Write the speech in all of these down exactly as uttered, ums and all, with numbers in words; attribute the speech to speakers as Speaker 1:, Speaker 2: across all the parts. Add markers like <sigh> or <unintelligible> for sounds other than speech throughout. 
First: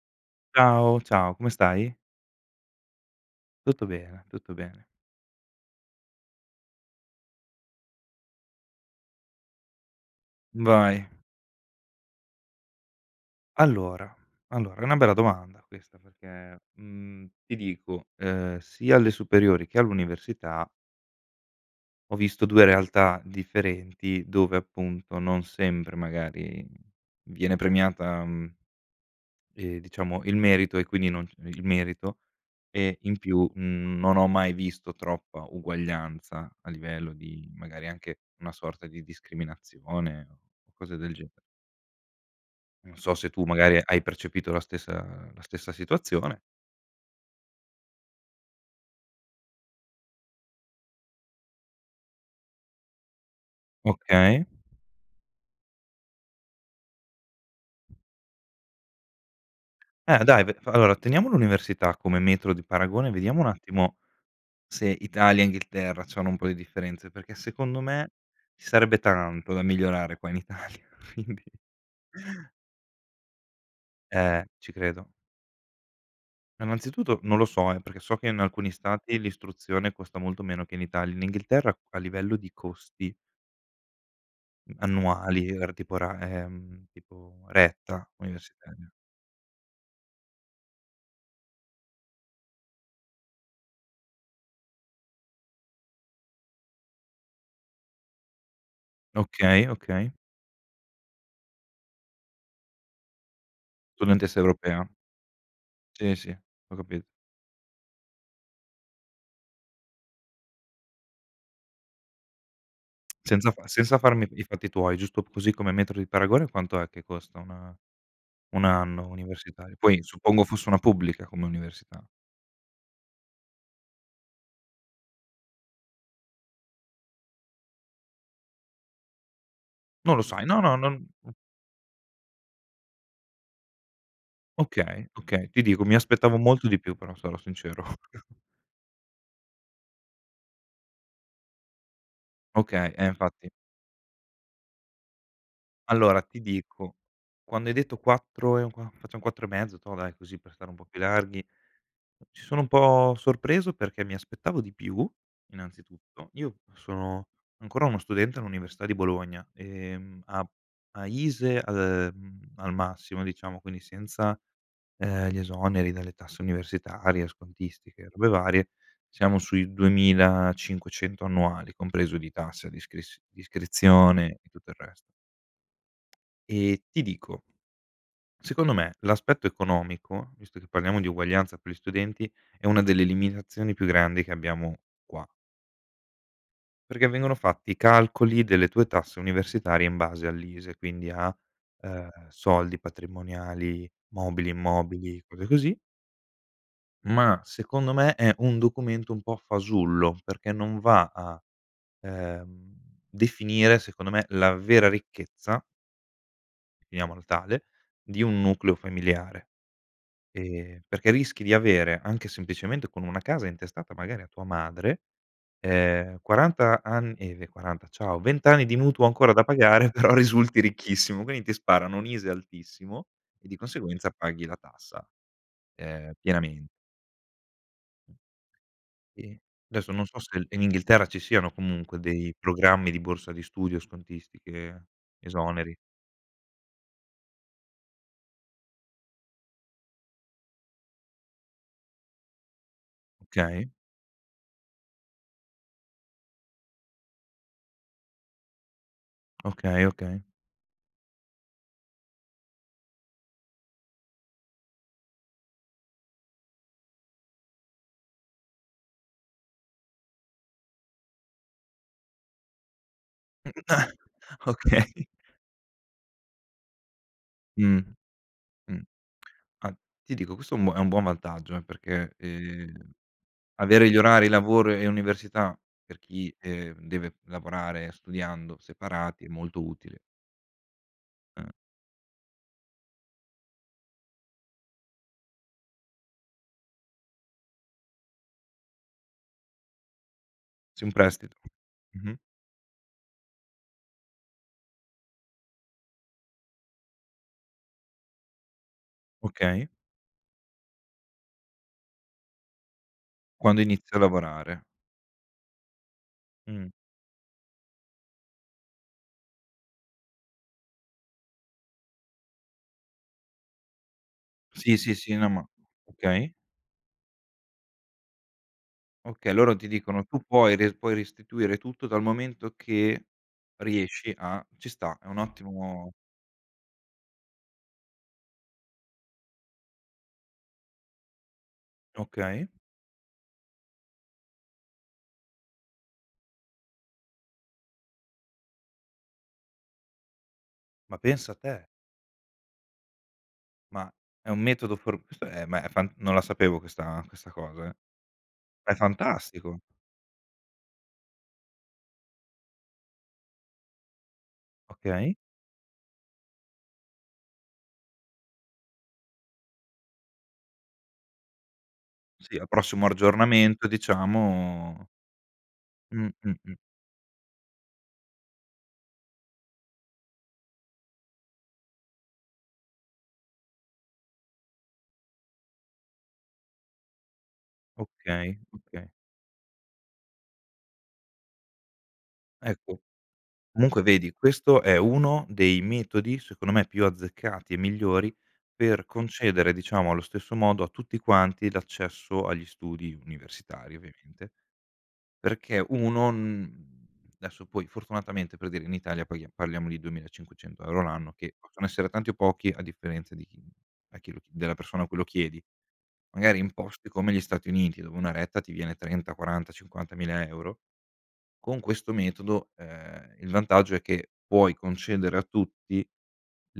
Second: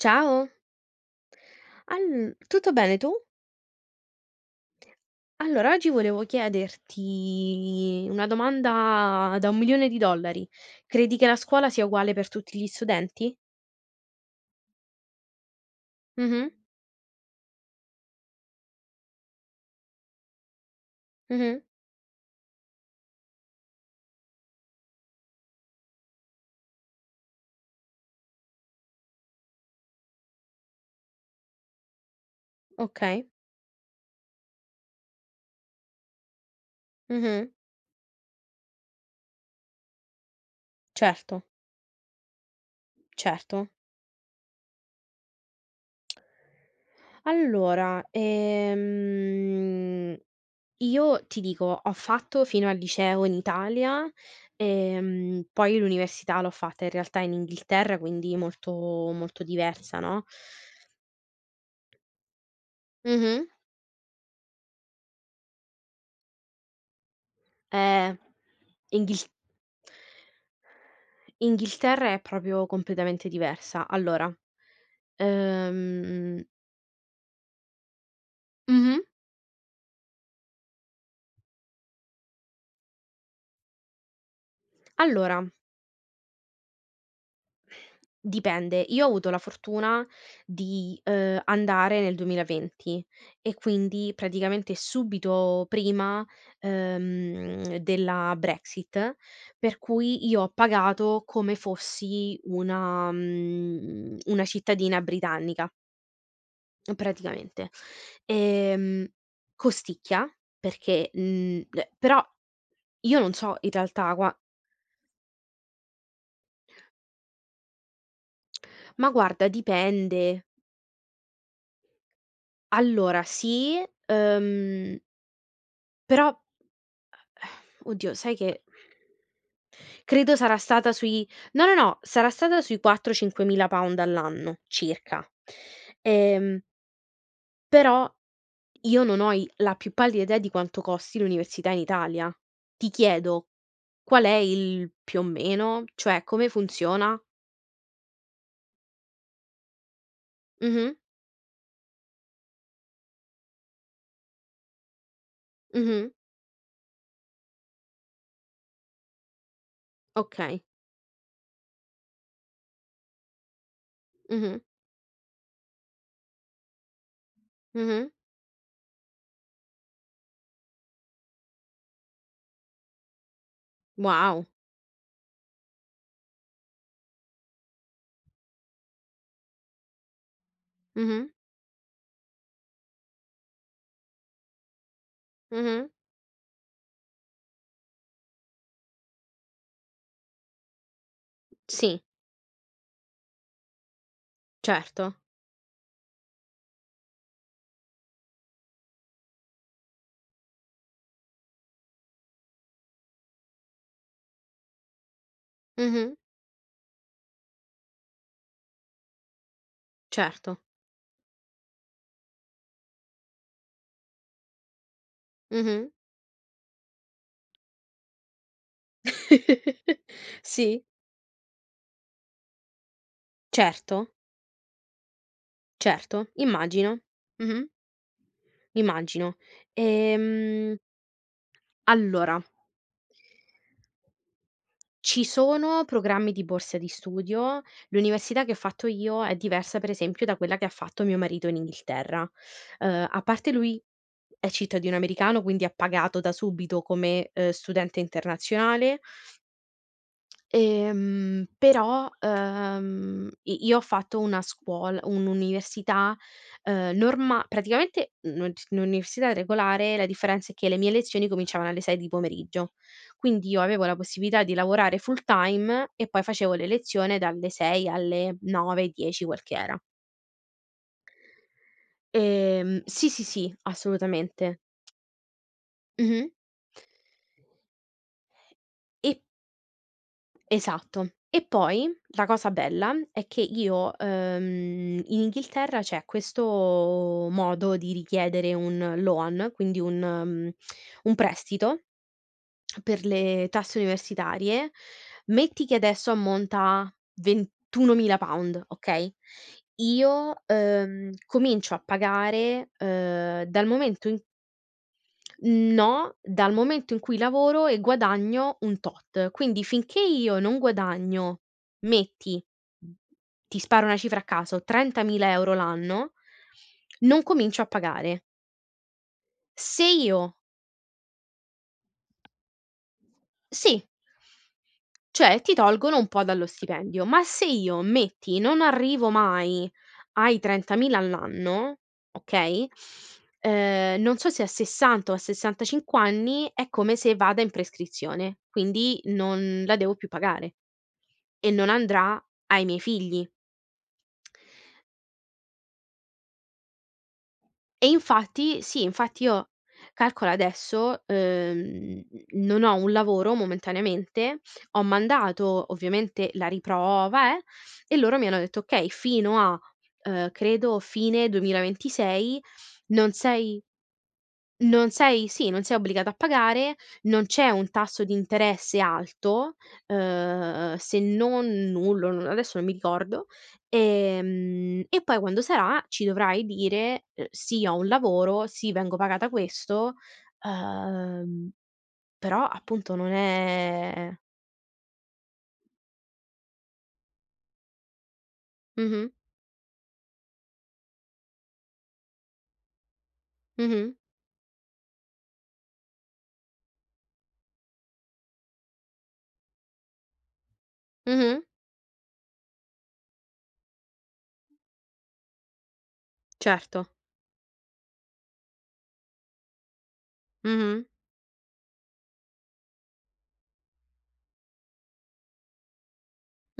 Speaker 1: Ciao.
Speaker 2: Ciao, ciao, come stai?
Speaker 1: All tutto bene, tu?
Speaker 2: Tutto bene, tutto bene.
Speaker 1: Allora, oggi volevo chiederti, una domanda da un milione di dollari:
Speaker 2: Vai.
Speaker 1: credi che la scuola sia uguale per tutti gli studenti?
Speaker 2: Allora, allora, è una bella domanda questa,
Speaker 1: Mh-mh.
Speaker 2: perché, mhmm, ti dico, ehm, sia alle superiori, che all'università
Speaker 1: Mh-mh.
Speaker 2: ho visto due realtà differenti, dove, appunto, non sempre, magari, viene premiata, mhmm e, diciamo, il merito, e quindi, non il merito, e, in
Speaker 1: Okay.
Speaker 2: più, mhmm, non ho mai visto troppa uguaglianza, a livello di,
Speaker 1: Mh-mh.
Speaker 2: magari, anche, una sorta di discriminazione, o cose del gener
Speaker 1: Certo.
Speaker 2: Non so se tu,
Speaker 1: Certo.
Speaker 2: magari, hai percepito la stessa la stessa situazione
Speaker 1: Allora, ehm, io ti dico, ho fatto fino al liceo in Italia,
Speaker 2: Okay.
Speaker 1: ehm, poi, l'università l'ho fatta, in realtà, in Inghilterra, quindi, molto molto diversa, no.
Speaker 2: Eh, dai ve v allora, teniamo l'università come metro di paragone, vediamo, un
Speaker 1: Mh-mh.
Speaker 2: attimo, se Italia, Inghilterra, c'hanno un po' di differenze, perché, secondo me,
Speaker 1: Eh,
Speaker 2: ci sarebbe
Speaker 1: Inghil
Speaker 2: tanto da migliorare, qua in Italia, quindi <chuckles>
Speaker 1: Inghilterra è, propio, completamente diversa. Allora,
Speaker 2: Eh, ci credo.
Speaker 1: ehm
Speaker 2: annanzituto non lo so, eh, perché so che, in alcuni
Speaker 1: Mh-mh.
Speaker 2: stati, l'istruzione costa molto meno che in Itali in Inghilterra, a livello di costi mh annuali,
Speaker 1: Allora
Speaker 2: r tipo, ra ehm, tipo, retta,
Speaker 1: Dipende.
Speaker 2: universitaria.
Speaker 1: Io ho avuto la fortuna di, ehm, andare nel duemilaventi, e quindi, praticamente, subito prima, ehm, della Brexit,
Speaker 2: Okay,
Speaker 1: per
Speaker 2: okay.
Speaker 1: cui, io ho pagato come fossi una mhmm,
Speaker 2: Studentessa
Speaker 1: una
Speaker 2: europea?
Speaker 1: cittadina britannica.
Speaker 2: Sì, sì, ho capit
Speaker 1: Praticamente. Ehm, costicchia, perché, mhmm, eh, però, io non
Speaker 2: Senza
Speaker 1: so,
Speaker 2: fa
Speaker 1: in
Speaker 2: senza
Speaker 1: realtà,
Speaker 2: farmi
Speaker 1: gua
Speaker 2: i fatti tuoi, giusto, così, come metro di paragone: quanto è che costa una un anno
Speaker 1: Ma guarda,
Speaker 2: universitario? Poi,
Speaker 1: dipende.
Speaker 2: suppongo, fosse una pubblica, come università.
Speaker 1: Allora, sì, ehm però <sighs> oddio, sai che
Speaker 2: Non lo
Speaker 1: credo
Speaker 2: sai
Speaker 1: sarà
Speaker 2: no no,
Speaker 1: stata
Speaker 2: non
Speaker 1: sui
Speaker 2: mh.
Speaker 1: no, no, no, sarà stata sui quattro, cinquemila pound all'anno,
Speaker 2: Okay,
Speaker 1: circa.
Speaker 2: okay. Ti dico, mi aspettavo
Speaker 1: Ehm
Speaker 2: molto di più però, sarò sincero.
Speaker 1: però,
Speaker 2: <chuckles>
Speaker 1: io non ho i la più pallida idea, di quanto costi l'università in Italia. Ti
Speaker 2: Okay, eh,
Speaker 1: chiedo,
Speaker 2: infatti.
Speaker 1: qual è il più o meno?
Speaker 2: Allora,
Speaker 1: Cioè,
Speaker 2: ti
Speaker 1: come
Speaker 2: dico,
Speaker 1: funziona?
Speaker 2: quando hai detto quattro e un qua facciam quattro e mezzo, toh, dai, così, per stare un po'
Speaker 1: Mh-mh.
Speaker 2: più larghi ci sono un po' sorpreso, perché, mi aspettavo di più,
Speaker 1: Mh-mh.
Speaker 2: innanzitutto. Io, sono ancora uno studente, all'Università di Bologna e, mhmm, a
Speaker 1: Okay.
Speaker 2: a ISEE al ehm, al massimo, diciamo, quindi senza,
Speaker 1: Mh-mh.
Speaker 2: ehm, gli esoneri dalle tasse universitarie, scontistiche, e
Speaker 1: Mh-mh.
Speaker 2: robe varie, siamo sui duemila cinquecento annuali, compreso di tassa d'iscris d'iscrizione,
Speaker 1: Wow!
Speaker 2: e tutto il rest E ti dico secondo me, l'aspetto economico, visto che parliamo di
Speaker 1: Mh-mh.
Speaker 2: uguaglianza per gli studenti, è una delle limitazioni più grandi, che abbiamo, qua.
Speaker 1: Mh-mh.
Speaker 2: Perché vengono fatti i calcoli, delle tue tasse universitarie, in base all'ISEE, quindi a
Speaker 1: Sì.
Speaker 2: ehm, soldi, patrimoniali, mobili,
Speaker 1: Certo.
Speaker 2: immobili, cose così ma, secondo me, è un documento un po' fasullo, perché non va a, ehm, definire, secondo me, la vera ricchezza
Speaker 1: Mh-mh.
Speaker 2: finiamolo tale, di un nucleo familiare,
Speaker 1: Certo.
Speaker 2: ehm, perché rischi di avere anche, semplicemente, con una casa intestata, magari, a tua madre,
Speaker 1: Mh-mh.
Speaker 2: ehm, quaranta an eh, via, quaranta, ciao, vent anni di mutuo ancora da pagare,
Speaker 1: <chuckles>
Speaker 2: però, risulti
Speaker 1: Sì.
Speaker 2: ricchissimo, quindi, ti sparano, un ISEE altissimo, e di conseguenza,
Speaker 1: Certo.
Speaker 2: paghi la tassa, ehm,
Speaker 1: Certo,
Speaker 2: pienamen
Speaker 1: immagino, mh-mh.
Speaker 2: E,
Speaker 1: Immagino,
Speaker 2: desso non so se l in
Speaker 1: ehm,
Speaker 2: Inghilterra ci siano, comunque, dei
Speaker 1: allora
Speaker 2: programmi, di borsa di studio, scontistiche,
Speaker 1: ci
Speaker 2: esoneri.
Speaker 1: sono programmi, di borse di studio. L'università che ho fatto io, è diversa, pre esempio, da quella che fatto mio marito in Inghilterra. Ehm, a parte,
Speaker 2: Okay.
Speaker 1: lui, è cittadino americano, quindi, ha pagato, da subito, come, ehm, studente internazionale
Speaker 2: Okay, okay.
Speaker 1: ehm, però, ehm, i io ho fatto una scuol un'università, ehm, norma praticamente, n non c n un'università regolare, la differenza è che, le mie lezioni, cominciavano alle sei di pomeriggio.
Speaker 2: <unintelligible>
Speaker 1: Quindi, io avevo la
Speaker 2: <chuckles>
Speaker 1: possibilità di lavorare
Speaker 2: Okay.
Speaker 1: full-time, e poi, facevo le lezione dalle
Speaker 2: Mh,
Speaker 1: sei alle
Speaker 2: mh.
Speaker 1: nove dieci quel che
Speaker 2: Ah,
Speaker 1: era.
Speaker 2: ti dico, questo è un è un buon vantaggio, eh, perché, ehm,
Speaker 1: Ehm, sì, sì, sì,
Speaker 2: avere gli orari
Speaker 1: assolutamente.
Speaker 2: lavoro e università, per
Speaker 1: Mh-mh.
Speaker 2: chi, ehm, deve lavorare, studiando,
Speaker 1: E
Speaker 2: separati, è molto utile.
Speaker 1: Esatto. E
Speaker 2: Mh.
Speaker 1: poi, la cosa bella, è che io ehm, in Inghilterra, c'è questo, modo, di richiedere un loan, quindi, un mhmm,
Speaker 2: Sì, un
Speaker 1: un
Speaker 2: prestito,
Speaker 1: prestito,
Speaker 2: mh-mh.
Speaker 1: per le tasse universitarie. Metti che, adesso, ammonta a, ventunomila pound, okay?
Speaker 2: Okay.
Speaker 1: Io, uhm, comincio a pagare, ehm,
Speaker 2: Quando
Speaker 1: dal
Speaker 2: inizio a
Speaker 1: momento in
Speaker 2: lavorare.
Speaker 1: No, dal
Speaker 2: Mh.
Speaker 1: momento in cui lavoro, e guadagno un tot. Quindi, finché io non guadagno, metti ti sparo una cifra a caso,
Speaker 2: Sì, sì, sì, no,
Speaker 1: trentamila
Speaker 2: ma
Speaker 1: euro l'anno,
Speaker 2: okay.
Speaker 1: non comincio a pagare.
Speaker 2: Okay, loro ti
Speaker 1: Se
Speaker 2: dicono: "Tu
Speaker 1: io
Speaker 2: puoi re puoi restituire tutto, dal momento che,
Speaker 1: Sì.
Speaker 2: riesci, a" ci sta, è un
Speaker 1: Cioè, ti
Speaker 2: ottimo
Speaker 1: tolgono un po' dallo stipendio. Ma se io, metti, non arrivo mai ai trentamila all'anno,
Speaker 2: Okay.
Speaker 1: okay ehm, non so se a sessanta, o a sessanta cinqu anni, è come se vada in prescrizione, quindi, non la devo più pagare,
Speaker 2: Ma pensa
Speaker 1: e
Speaker 2: te!
Speaker 1: non andrà ai miei figli.
Speaker 2: Ma, è un metodo for questo è ma, è fan non la sapevo questa questa cosa, eh.
Speaker 1: E infatti
Speaker 2: È
Speaker 1: Sì, infatti io
Speaker 2: fantastico!
Speaker 1: calcola, adesso, ehm, n non ho un lavoro, momentaneamente. Ho
Speaker 2: Okay.
Speaker 1: mandato, ovviamente, la riprova, eh, e loro mi hanno detto: "Okay fino a" ehm, credo, "fine duemila
Speaker 2: Sì,
Speaker 1: ventisei,
Speaker 2: al prossimo
Speaker 1: non sei
Speaker 2: argiornamento, diciamo
Speaker 1: non sei" sì, "non sei
Speaker 2: Mh,
Speaker 1: obbligata a
Speaker 2: mh, mh.
Speaker 1: pagare, non c'è un tasso di interesse alto" ehm, se non nullo, non adesso, non mi ricordo, ehm, "e poi, quando sarà, ci dovrai dire: "Sì, ho un
Speaker 2: Okay,
Speaker 1: lavoro, sì,
Speaker 2: okay.
Speaker 1: vengo pagata questo"" ehm, però,
Speaker 2: Ecco.
Speaker 1: appunto, non
Speaker 2: Comunque,
Speaker 1: è
Speaker 2: vedi, questo è uno dei metodi, secondo me, più azzeccati, e migliori, per
Speaker 1: Mh-mh.
Speaker 2: concedere, diciamo, allo stesso modo, a tutti quanti, l'accesso agli studi universitari,
Speaker 1: Mh-mh.
Speaker 2: ovviamente, perché, uno n desso poi, fortunatamente, per dire, in Italia, paghia parliamo di duemila e cinquecento euro l'anno, che,
Speaker 1: Mh-mh.
Speaker 2: possono essere tanti o pochi, a differenza di chi a chi l della persona a cui lo chiedi. Magari, in posti
Speaker 1: Certo.
Speaker 2: come gli Stati Uniti, dove una retta ti viene trenta, quaranta, cinquantamila euro,
Speaker 1: Mh-mh.
Speaker 2: con questo metodo, ehm, il vantaggio è che, puoi concedere a tutti,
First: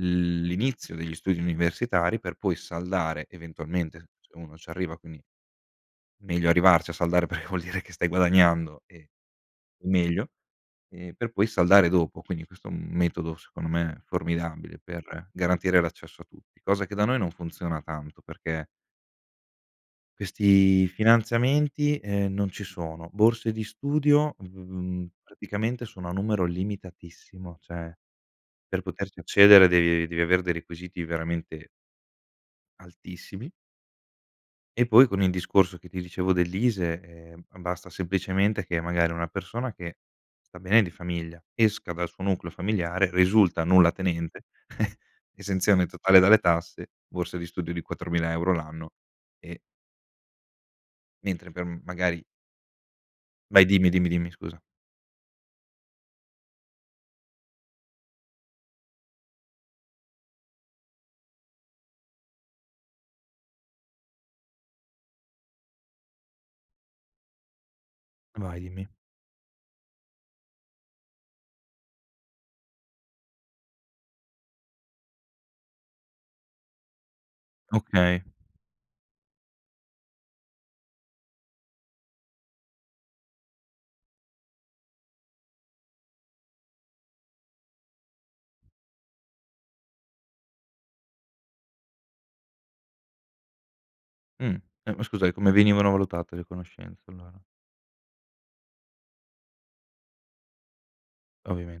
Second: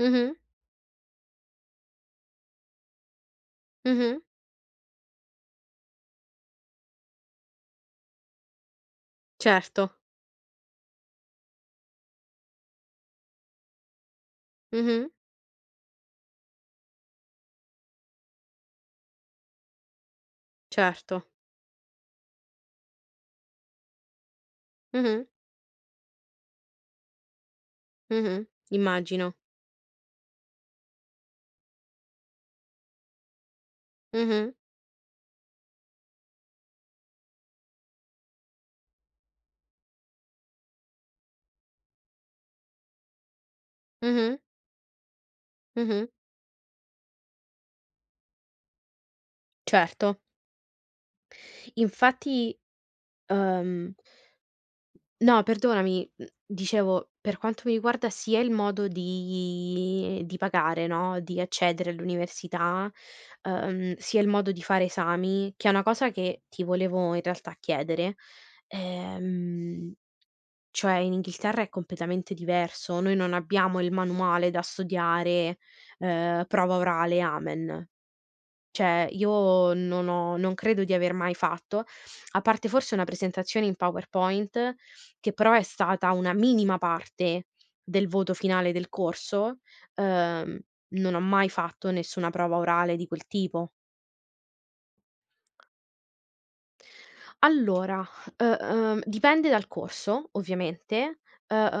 Speaker 1: Mh-mh.
Speaker 2: l'inizio degli studi universitari, per poi saldare, eventualmente,
Speaker 1: Mh-mh.
Speaker 2: s se uno c'arriva quindi, meglio arrivarci a saldare, perché vuol dire che stai guadagnando, e è
Speaker 1: Certo.
Speaker 2: meglio, e per poi saldare dopo. Quindi, questo è un metodo, secondo me, formidabile,
Speaker 1: Mh-mh.
Speaker 2: per garantire l'accesso a tutti, cosa che, da noi, non funziona tanto, perché questi
Speaker 1: Certo.
Speaker 2: finanziamenti, eh, non ci sono. Borse di studio, mhmm,
Speaker 1: Mh-mh.
Speaker 2: praticamente, sono a numero limitatissimo, ceh,
Speaker 1: Mh-mh.
Speaker 2: per poterci
Speaker 1: Immagino.
Speaker 2: accedere devi devi avere dei requisiti veramente altissimi.
Speaker 1: Mh-mh.
Speaker 2: E poi, con il discorso, che ti dicevo, dell'ISEE, eh, ma basta semplicemente che, magari, una persona che, sta bene di famiglia, esca dal suo nucleo familiare, risulta
Speaker 1: Mh-mh.
Speaker 2: nullatenente, <chuckles> esenzione
Speaker 1: Mh-mh.
Speaker 2: totale dalle tasse, borse di studio di quattromila euro l'anno, e
Speaker 1: Certo.
Speaker 2: Mentre, per, m magari
Speaker 1: Infatti,
Speaker 2: Vai, dimmi,
Speaker 1: ehm
Speaker 2: dimmi, dimmi, scusa.
Speaker 1: No, perdonami, mhmm, dicevo, per quanto mi riguarda, sia il modo di di pagare, no, di accedere all'università, ehm, sia il modo di fare esami, che è una cosa che ti volevo, in realtà, chiedere,
Speaker 2: Vai, dimmi.
Speaker 1: ehm, cioè, in Inghilterra, è completamente diverso. Noi non abbiamo il manuale da studiare, ehm, prova orale, amen.
Speaker 2: Okay.
Speaker 1: ceh, io non ho non credo di aver mai fatto, a parte, forse, una presentazione in PowerPoint, che, però, è stata una minima parte, del voto finale del corso, ehm, non ho mai fatto nessuna prova orale, di quel tipo.
Speaker 2: Mhmm, eh, ma scusa, e come venivano valutate le conoscenze, allora?
Speaker 1: Allora, uh uhm, dipende dal corso, ovviamente, uh
Speaker 2: Ovviamen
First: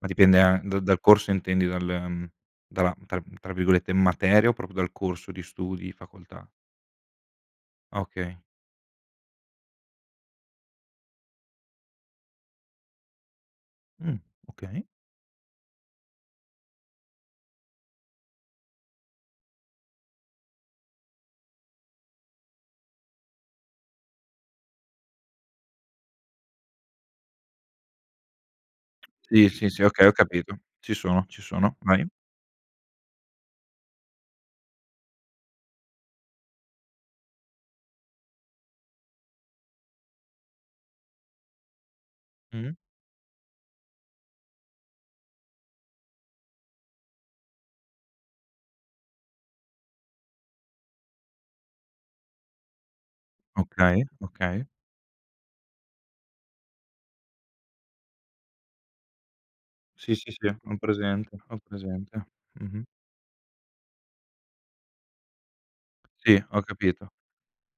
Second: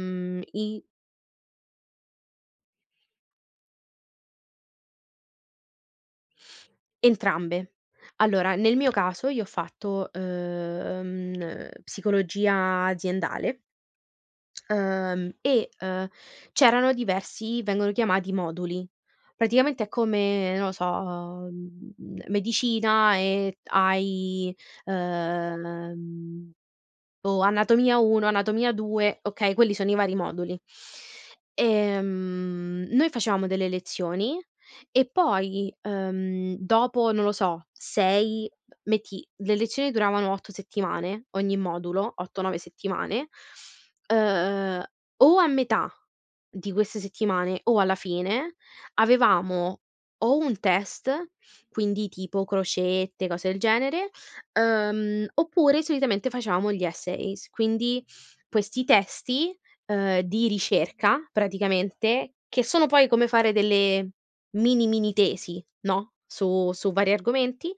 Speaker 2: ma dipende an da
Speaker 1: i
Speaker 2: dal corso intendi, dal mhmm, dalla tra tra virgolette, "materia" o proprio dal corso di studi, facoltà?
Speaker 1: Entrambe.
Speaker 2: Ah, okay.
Speaker 1: Allora, nel mio caso, io ho fatto, uhm uh, psicologia aziendale
Speaker 2: Mhmm, okay.
Speaker 1: ehm, e, uhm, c'erano diversi vengono chiamati moduli, praticamente, è come, non lo so, uhm, m medicina e, hai, ehm o anatomia uno, anatomia due,
Speaker 2: Sì,
Speaker 1: okay,
Speaker 2: sì,
Speaker 1: quelli
Speaker 2: sì,
Speaker 1: sono i
Speaker 2: okay, ho
Speaker 1: vari
Speaker 2: capito.
Speaker 1: moduli.
Speaker 2: Ci sono, ci sono, vai.
Speaker 1: Ehm, noi facevamo delle lezioni, e poi, ehm, dopo, non lo so, sei metti, le lezioni duravano otto settimane, ogni modulo, otto nove
Speaker 2: Mh-mh.
Speaker 1: settimane, uhm, o a metà, di queste settimane, o alla fine, avevamo, o un test, quindi, tipo, crocette, cose del
Speaker 2: Okay,
Speaker 1: genere,
Speaker 2: okay.
Speaker 1: ehm, oppure, solitamente, facevamo gli essays, quindi, questi testi,
Speaker 2: Sì,
Speaker 1: ehm,
Speaker 2: sì, sì,
Speaker 1: di
Speaker 2: ho
Speaker 1: ricerca,
Speaker 2: presente, ho presente.
Speaker 1: praticamente, che
Speaker 2: Mh-mh.
Speaker 1: sono poi come fare, delle, mini, mini tesi, no,
Speaker 2: Sì, ho
Speaker 1: su su
Speaker 2: capito.
Speaker 1: vari argomenti,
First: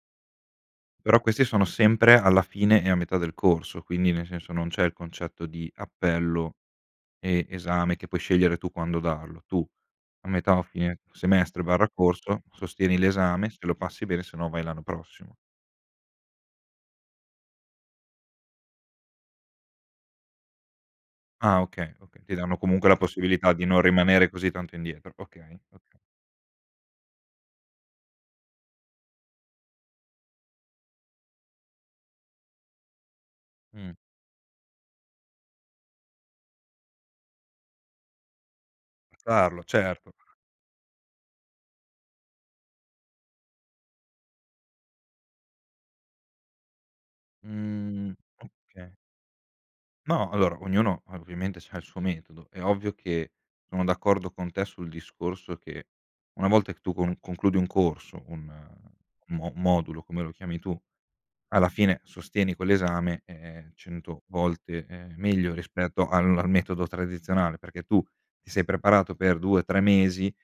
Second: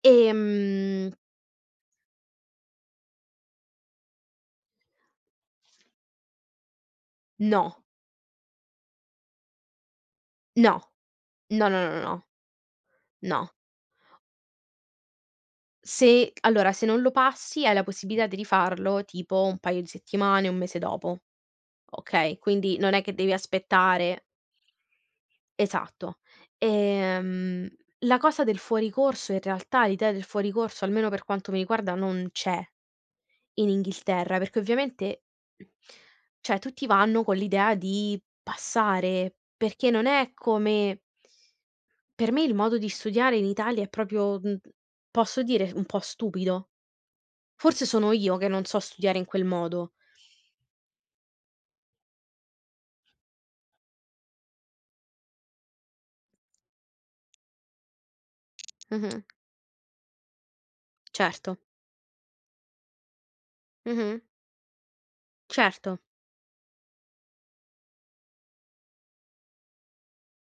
Speaker 1: ehm
Speaker 2: Però, questi sono sempre, alla fine, e a metà del corso, quindi, nel senso, non c'è il concetto di appello, e,
Speaker 1: No.
Speaker 2: esame, che puoi scegliere tu quando darlo. Tu, a metà o
Speaker 1: No.
Speaker 2: fine semestre
Speaker 1: No, no,
Speaker 2: barra
Speaker 1: no, no, no.
Speaker 2: corso, sostieni
Speaker 1: No.
Speaker 2: l'esame; se lo passi, bene, sennò, vai l'anno prossimo.
Speaker 1: Se allora, se non lo passi, hai la possibilità di rifarlo, tipo, un paio di settimane, un mese dopo,
Speaker 2: Ah, okay, oka ti
Speaker 1: okay,
Speaker 2: danno,
Speaker 1: quindi,
Speaker 2: comunque,
Speaker 1: non
Speaker 2: la
Speaker 1: è che devi
Speaker 2: possibilità di non
Speaker 1: aspettare
Speaker 2: rimanere così tanto indietro, okay, oka
Speaker 1: Esatto. Ehm, la cosa del fuori corso in realtà, l'idea del fuori corso, almeno, per quanto mi riguarda, non c'è, in
Speaker 2: Mh.
Speaker 1: Inghilterra, perché ovviamente ceh, tutti vanno con l'idea di passare,
Speaker 2: Farlo,
Speaker 1: perché, non
Speaker 2: certo.
Speaker 1: è come per me, il modo di studiare, in Italia, è propio, mhmm posso dire, un po' stupido. Forse, sono
Speaker 2: Mhmm,
Speaker 1: io, che non so
Speaker 2: oka
Speaker 1: studiare in quel modo.
Speaker 2: No, allora, ognuno, ovviamente, c'ha il suo metodo. È ovvio che, sono d'accordo con te, sul discorso che, una volta che tu con concludi un corso, un
Speaker 1: Mh-mh.
Speaker 2: un mo modulo, come lo chiami tu,
Speaker 1: Certo.
Speaker 2: alla fine sostieni quel' esame, è
Speaker 1: Mh-mh.
Speaker 2: cento volte, ehm, meglio
Speaker 1: Certo.
Speaker 2: rispetto al al metodo tradizionale, perché tu, ti sei preparato per due tre mesi,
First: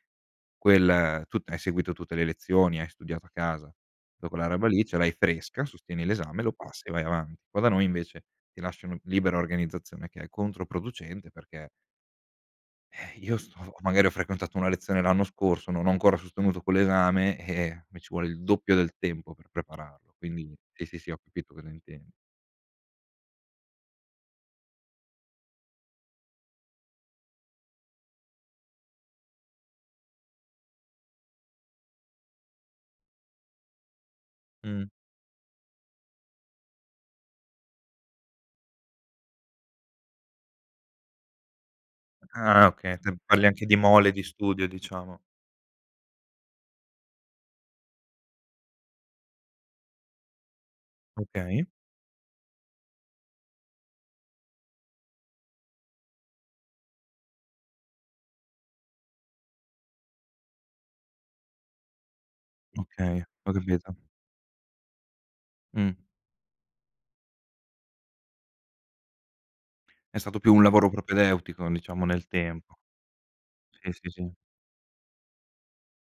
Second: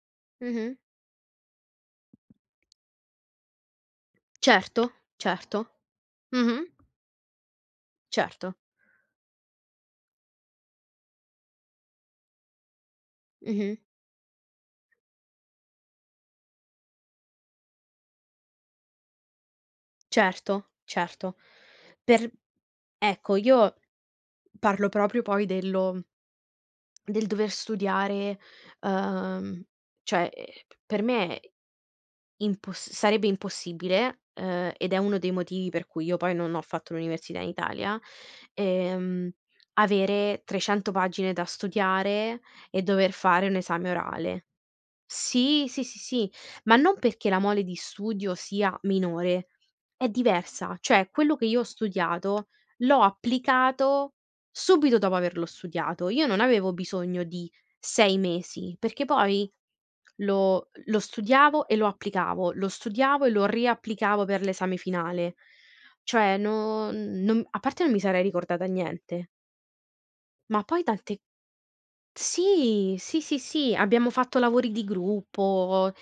Speaker 1: Mh-mh.
Speaker 2: quel tut hai seguito tutte le lezioni, hai studiato a casa, ta quella roba lì,
Speaker 1: Certo,
Speaker 2: ce l'hai fresca,
Speaker 1: certo.
Speaker 2: sostieni l'esame, lo
Speaker 1: Mh-mh.
Speaker 2: passi e vai avanti. Qua da noi, invece,
Speaker 1: Certo.
Speaker 2: ti lasciano libera organizzazione, che è controproducente, perché eh, io sto o
Speaker 1: Mh-mh.
Speaker 2: magari, ho frequentato una lezione l'anno scorso, non ho ancora sostenuto quell'esame, eh-eh, mi ci vuole il doppio del tempo per prepararlo quindi,
Speaker 1: Certo,
Speaker 2: sì, sì, sì, ho
Speaker 1: certo,
Speaker 2: capito cosa intendi.
Speaker 1: per ecco, io parlo propio, poi, dello del dover studiare, ehm, cioè, e p per me è imposs sarebbe impossibile, eh,
Speaker 2: Mh.
Speaker 1: ed è uno dei motivi per cui io, poi, non ho fatto l'università in Italia, ehm, avere trecento pagine da studiare,
Speaker 2: Ah,
Speaker 1: e
Speaker 2: okay.
Speaker 1: dover
Speaker 2: Te parli,
Speaker 1: fare un
Speaker 2: anche, di
Speaker 1: esame
Speaker 2: mole di
Speaker 1: orale.
Speaker 2: studio, diciamo.
Speaker 1: Sì, sì, sì, sì, ma non perché la mole di studio sia minore. È diversa. Cioè, quello che io ho
Speaker 2: Okay.
Speaker 1: studiato, l'ho applicato, subito dopo averlo studiato. Io non avevo bisogno di sei mesi, perché poi lo lo studiavo e lo applicavo, lo
Speaker 2: Okay,
Speaker 1: studiavo e lo
Speaker 2: ho capito.
Speaker 1: riapplicavo, pe l'esame finale.
Speaker 2: Mh.
Speaker 1: Cioè, no non a parte, non mi sarei ricordata niente
Speaker 2: È stato più
Speaker 1: ma
Speaker 2: un
Speaker 1: poi,
Speaker 2: lavoro
Speaker 1: tante
Speaker 2: propedeutico, diciamo, nel tempo.
Speaker 1: Sì, sì, sì, sì,
Speaker 2: Sì, sì,
Speaker 1: abbiamo
Speaker 2: sì.
Speaker 1: fatto lavori di gruppo,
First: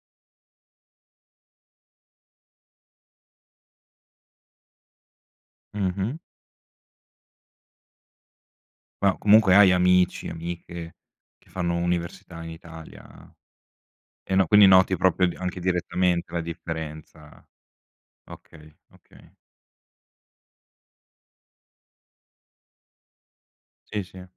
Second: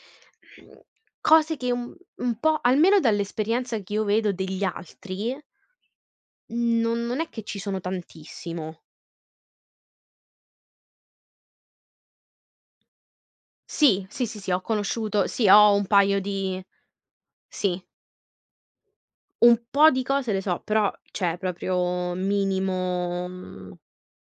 Speaker 1: mhmm cose che, un un po' almeno dall'esperienza, che io vedo, degli altri
Speaker 2: Mh-mh.
Speaker 1: n non è che ci sono tantissimo.
Speaker 2: Ma, comunque, hai amici, amiche, che fanno università in Italia
Speaker 1: Sì, sì,
Speaker 2: e,
Speaker 1: sì,
Speaker 2: no
Speaker 1: sì, ho
Speaker 2: quindi, noti, propio,
Speaker 1: conosciuto sì,
Speaker 2: anche
Speaker 1: ho un paio
Speaker 2: direttamente, la
Speaker 1: di
Speaker 2: differenza,
Speaker 1: Sì.
Speaker 2: okay okay.
Speaker 1: Un po' di cose le so, però, ceh, proprio, minimo, mhmm,
Speaker 2: Sì, sì.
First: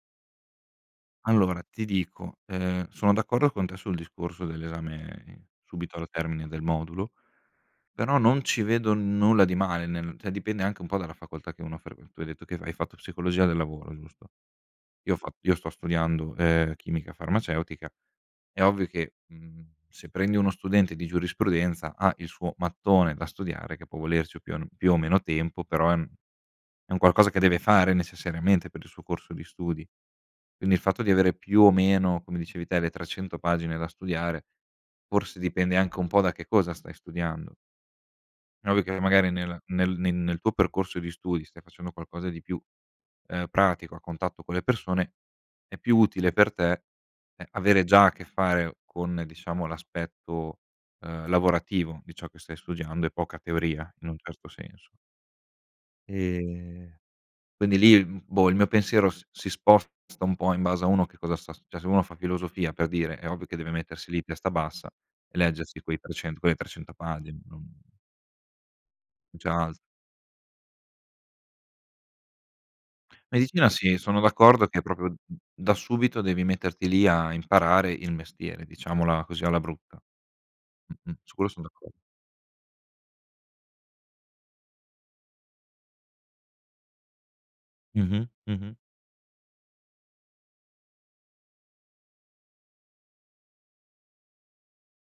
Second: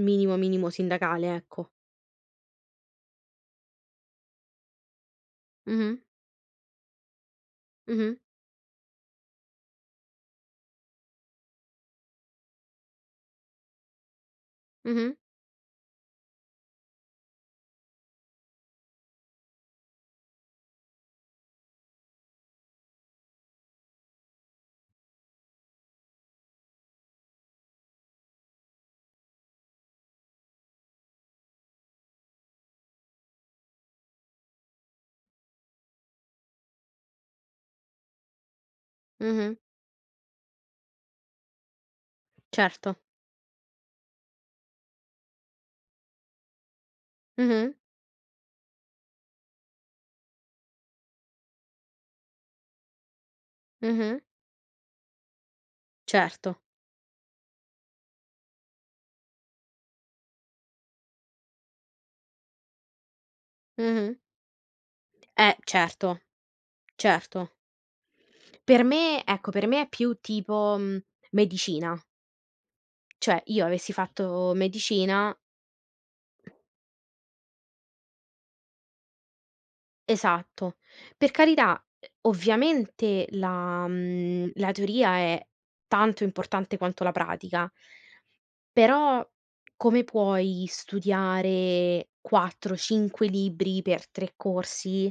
Speaker 1: minimo, minimo sindacale,
Speaker 2: Allora,
Speaker 1: ecco.
Speaker 2: ti dico, ehm, sono d'accordo con te, sul discorso dell'esame, i
Speaker 1: Mh-mh.
Speaker 2: subito, al termine del modulo,
Speaker 1: Mh-mh.
Speaker 2: però, non ci vedo nulla di male nel ceh, dipende anche un po' dalla facoltà che uno fre tu hai detto che f hai fatto psicologia del lavoro, giusto? Io
Speaker 1: Mh-mh.
Speaker 2: ho fa io sto studiando, ehm, chimica farmaceutica, è ovvio che, mhmm, se prendi uno studente di giurisprudenza, ha il suo mattone da studiare, che può volerci più an più o meno tempo, però, è un è un qualcosa che deve fare, necessariamente, per il suo corso di studi. Quindi, il fatto di avere, più o meno, come dicevi te, le trecento pagine da studiare, forse, dipende anche un po' da che cosa stai studiando. È ovvio che n magari,
Speaker 1: Mh-mh.
Speaker 2: nella nel nel nel tuo percorso di studi, stai facendo qualcosa di più,
Speaker 1: Certo.
Speaker 2: ehm, pratico, a contatto con le persone, è più utile per te, eh,
Speaker 1: Mh-mh.
Speaker 2: avere già a che fare con, diciamo, l'aspetto, ehm, lavorativo, di ciò che stai studiando, e poca teoria, in un
Speaker 1: Mh-mh.
Speaker 2: certo senso.
Speaker 1: Certo.
Speaker 2: E, quindi lì, l boh, il mio pensiero s si sposta un po', in base a uno che cosa sta st ceh, se uno fa filosofia, per dire, è ovvio che deve mettersi
Speaker 1: Mh-mh.
Speaker 2: lì, testa bassa, e
Speaker 1: Eh,
Speaker 2: leggersi quei
Speaker 1: certo,
Speaker 2: trecen, quelle trecento pagine,
Speaker 1: certo.
Speaker 2: non
Speaker 1: Per me
Speaker 2: non c'è
Speaker 1: ecco, per
Speaker 2: alt
Speaker 1: me è più, tipo, mhmm, medicina. Cioè, io,
Speaker 2: Medicina,
Speaker 1: avessi
Speaker 2: sì, sono
Speaker 1: fatto
Speaker 2: d'accordo che è, proprio, d d
Speaker 1: medicina
Speaker 2: da subito devi metterti lì, a imparare il mestiere, diciamola così, alla brutta.
Speaker 1: Esatto.
Speaker 2: Mh-mh,
Speaker 1: Per
Speaker 2: su quello son
Speaker 1: carità,
Speaker 2: d'accor
Speaker 1: uh, ovviamente, la mhmm la teoria, è tanto importante quanto la pratica
Speaker 2: Mh-mh. Mh-mh.
Speaker 1: però, come puoi studiare quattro cinque libri, per tre corsi,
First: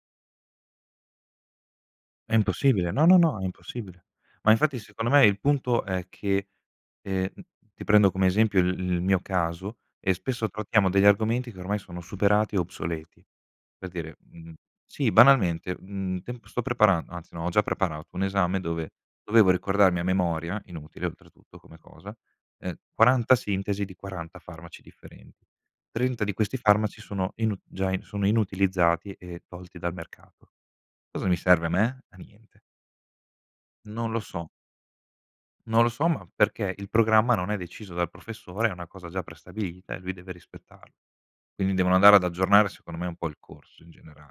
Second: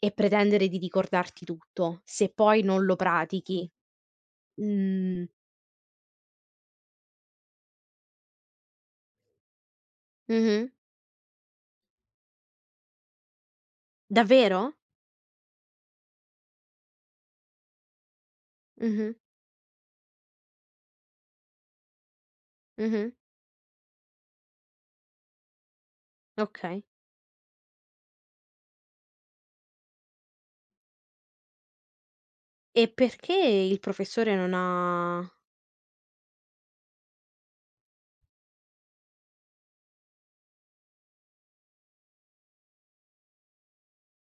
Speaker 1: e pretendere di ricordarti tutto, se
Speaker 2: È
Speaker 1: poi non
Speaker 2: impossibile.
Speaker 1: lo
Speaker 2: No, no, no, è
Speaker 1: pratichi?
Speaker 2: impossibile. Ma infatti, secondo me,
Speaker 1: Mhmm
Speaker 2: il punto è che ehm, ti prendo come esempio il il mio caso, e spesso
Speaker 1: Mh-mh.
Speaker 2: trattiamo degli argomenti, che ormai sono superati o obsoleti. Per dire, mhmm,
Speaker 1: Davvero?
Speaker 2: sì, banalmente, mhmm, temp sto preparan anzi no, ho già preparato un esame, dove
Speaker 1: Mh-mh.
Speaker 2: dovevo ricordarmi, a memoria- inutile oltretutto come cosa- ehm,
Speaker 1: Mh-mh.
Speaker 2: quaranta sintesi di quaranta farmaci differen trenta di questi
Speaker 1: Okay.
Speaker 2: farmaci sono inu già sono inutilizzati, e tolti dal mercato. Cosa mi serve a me? A niente.
Speaker 1: E perché, il
Speaker 2: Non lo
Speaker 1: professore,
Speaker 2: so.
Speaker 1: non ha
Speaker 2: Non lo so, ma, perché, il programma, non è deciso dal professore, è una cosa già prestabilita, e lui deve rispettarlo. Quindi, devono andare ad aggiornare, secondo me, un po' il corso, in generale.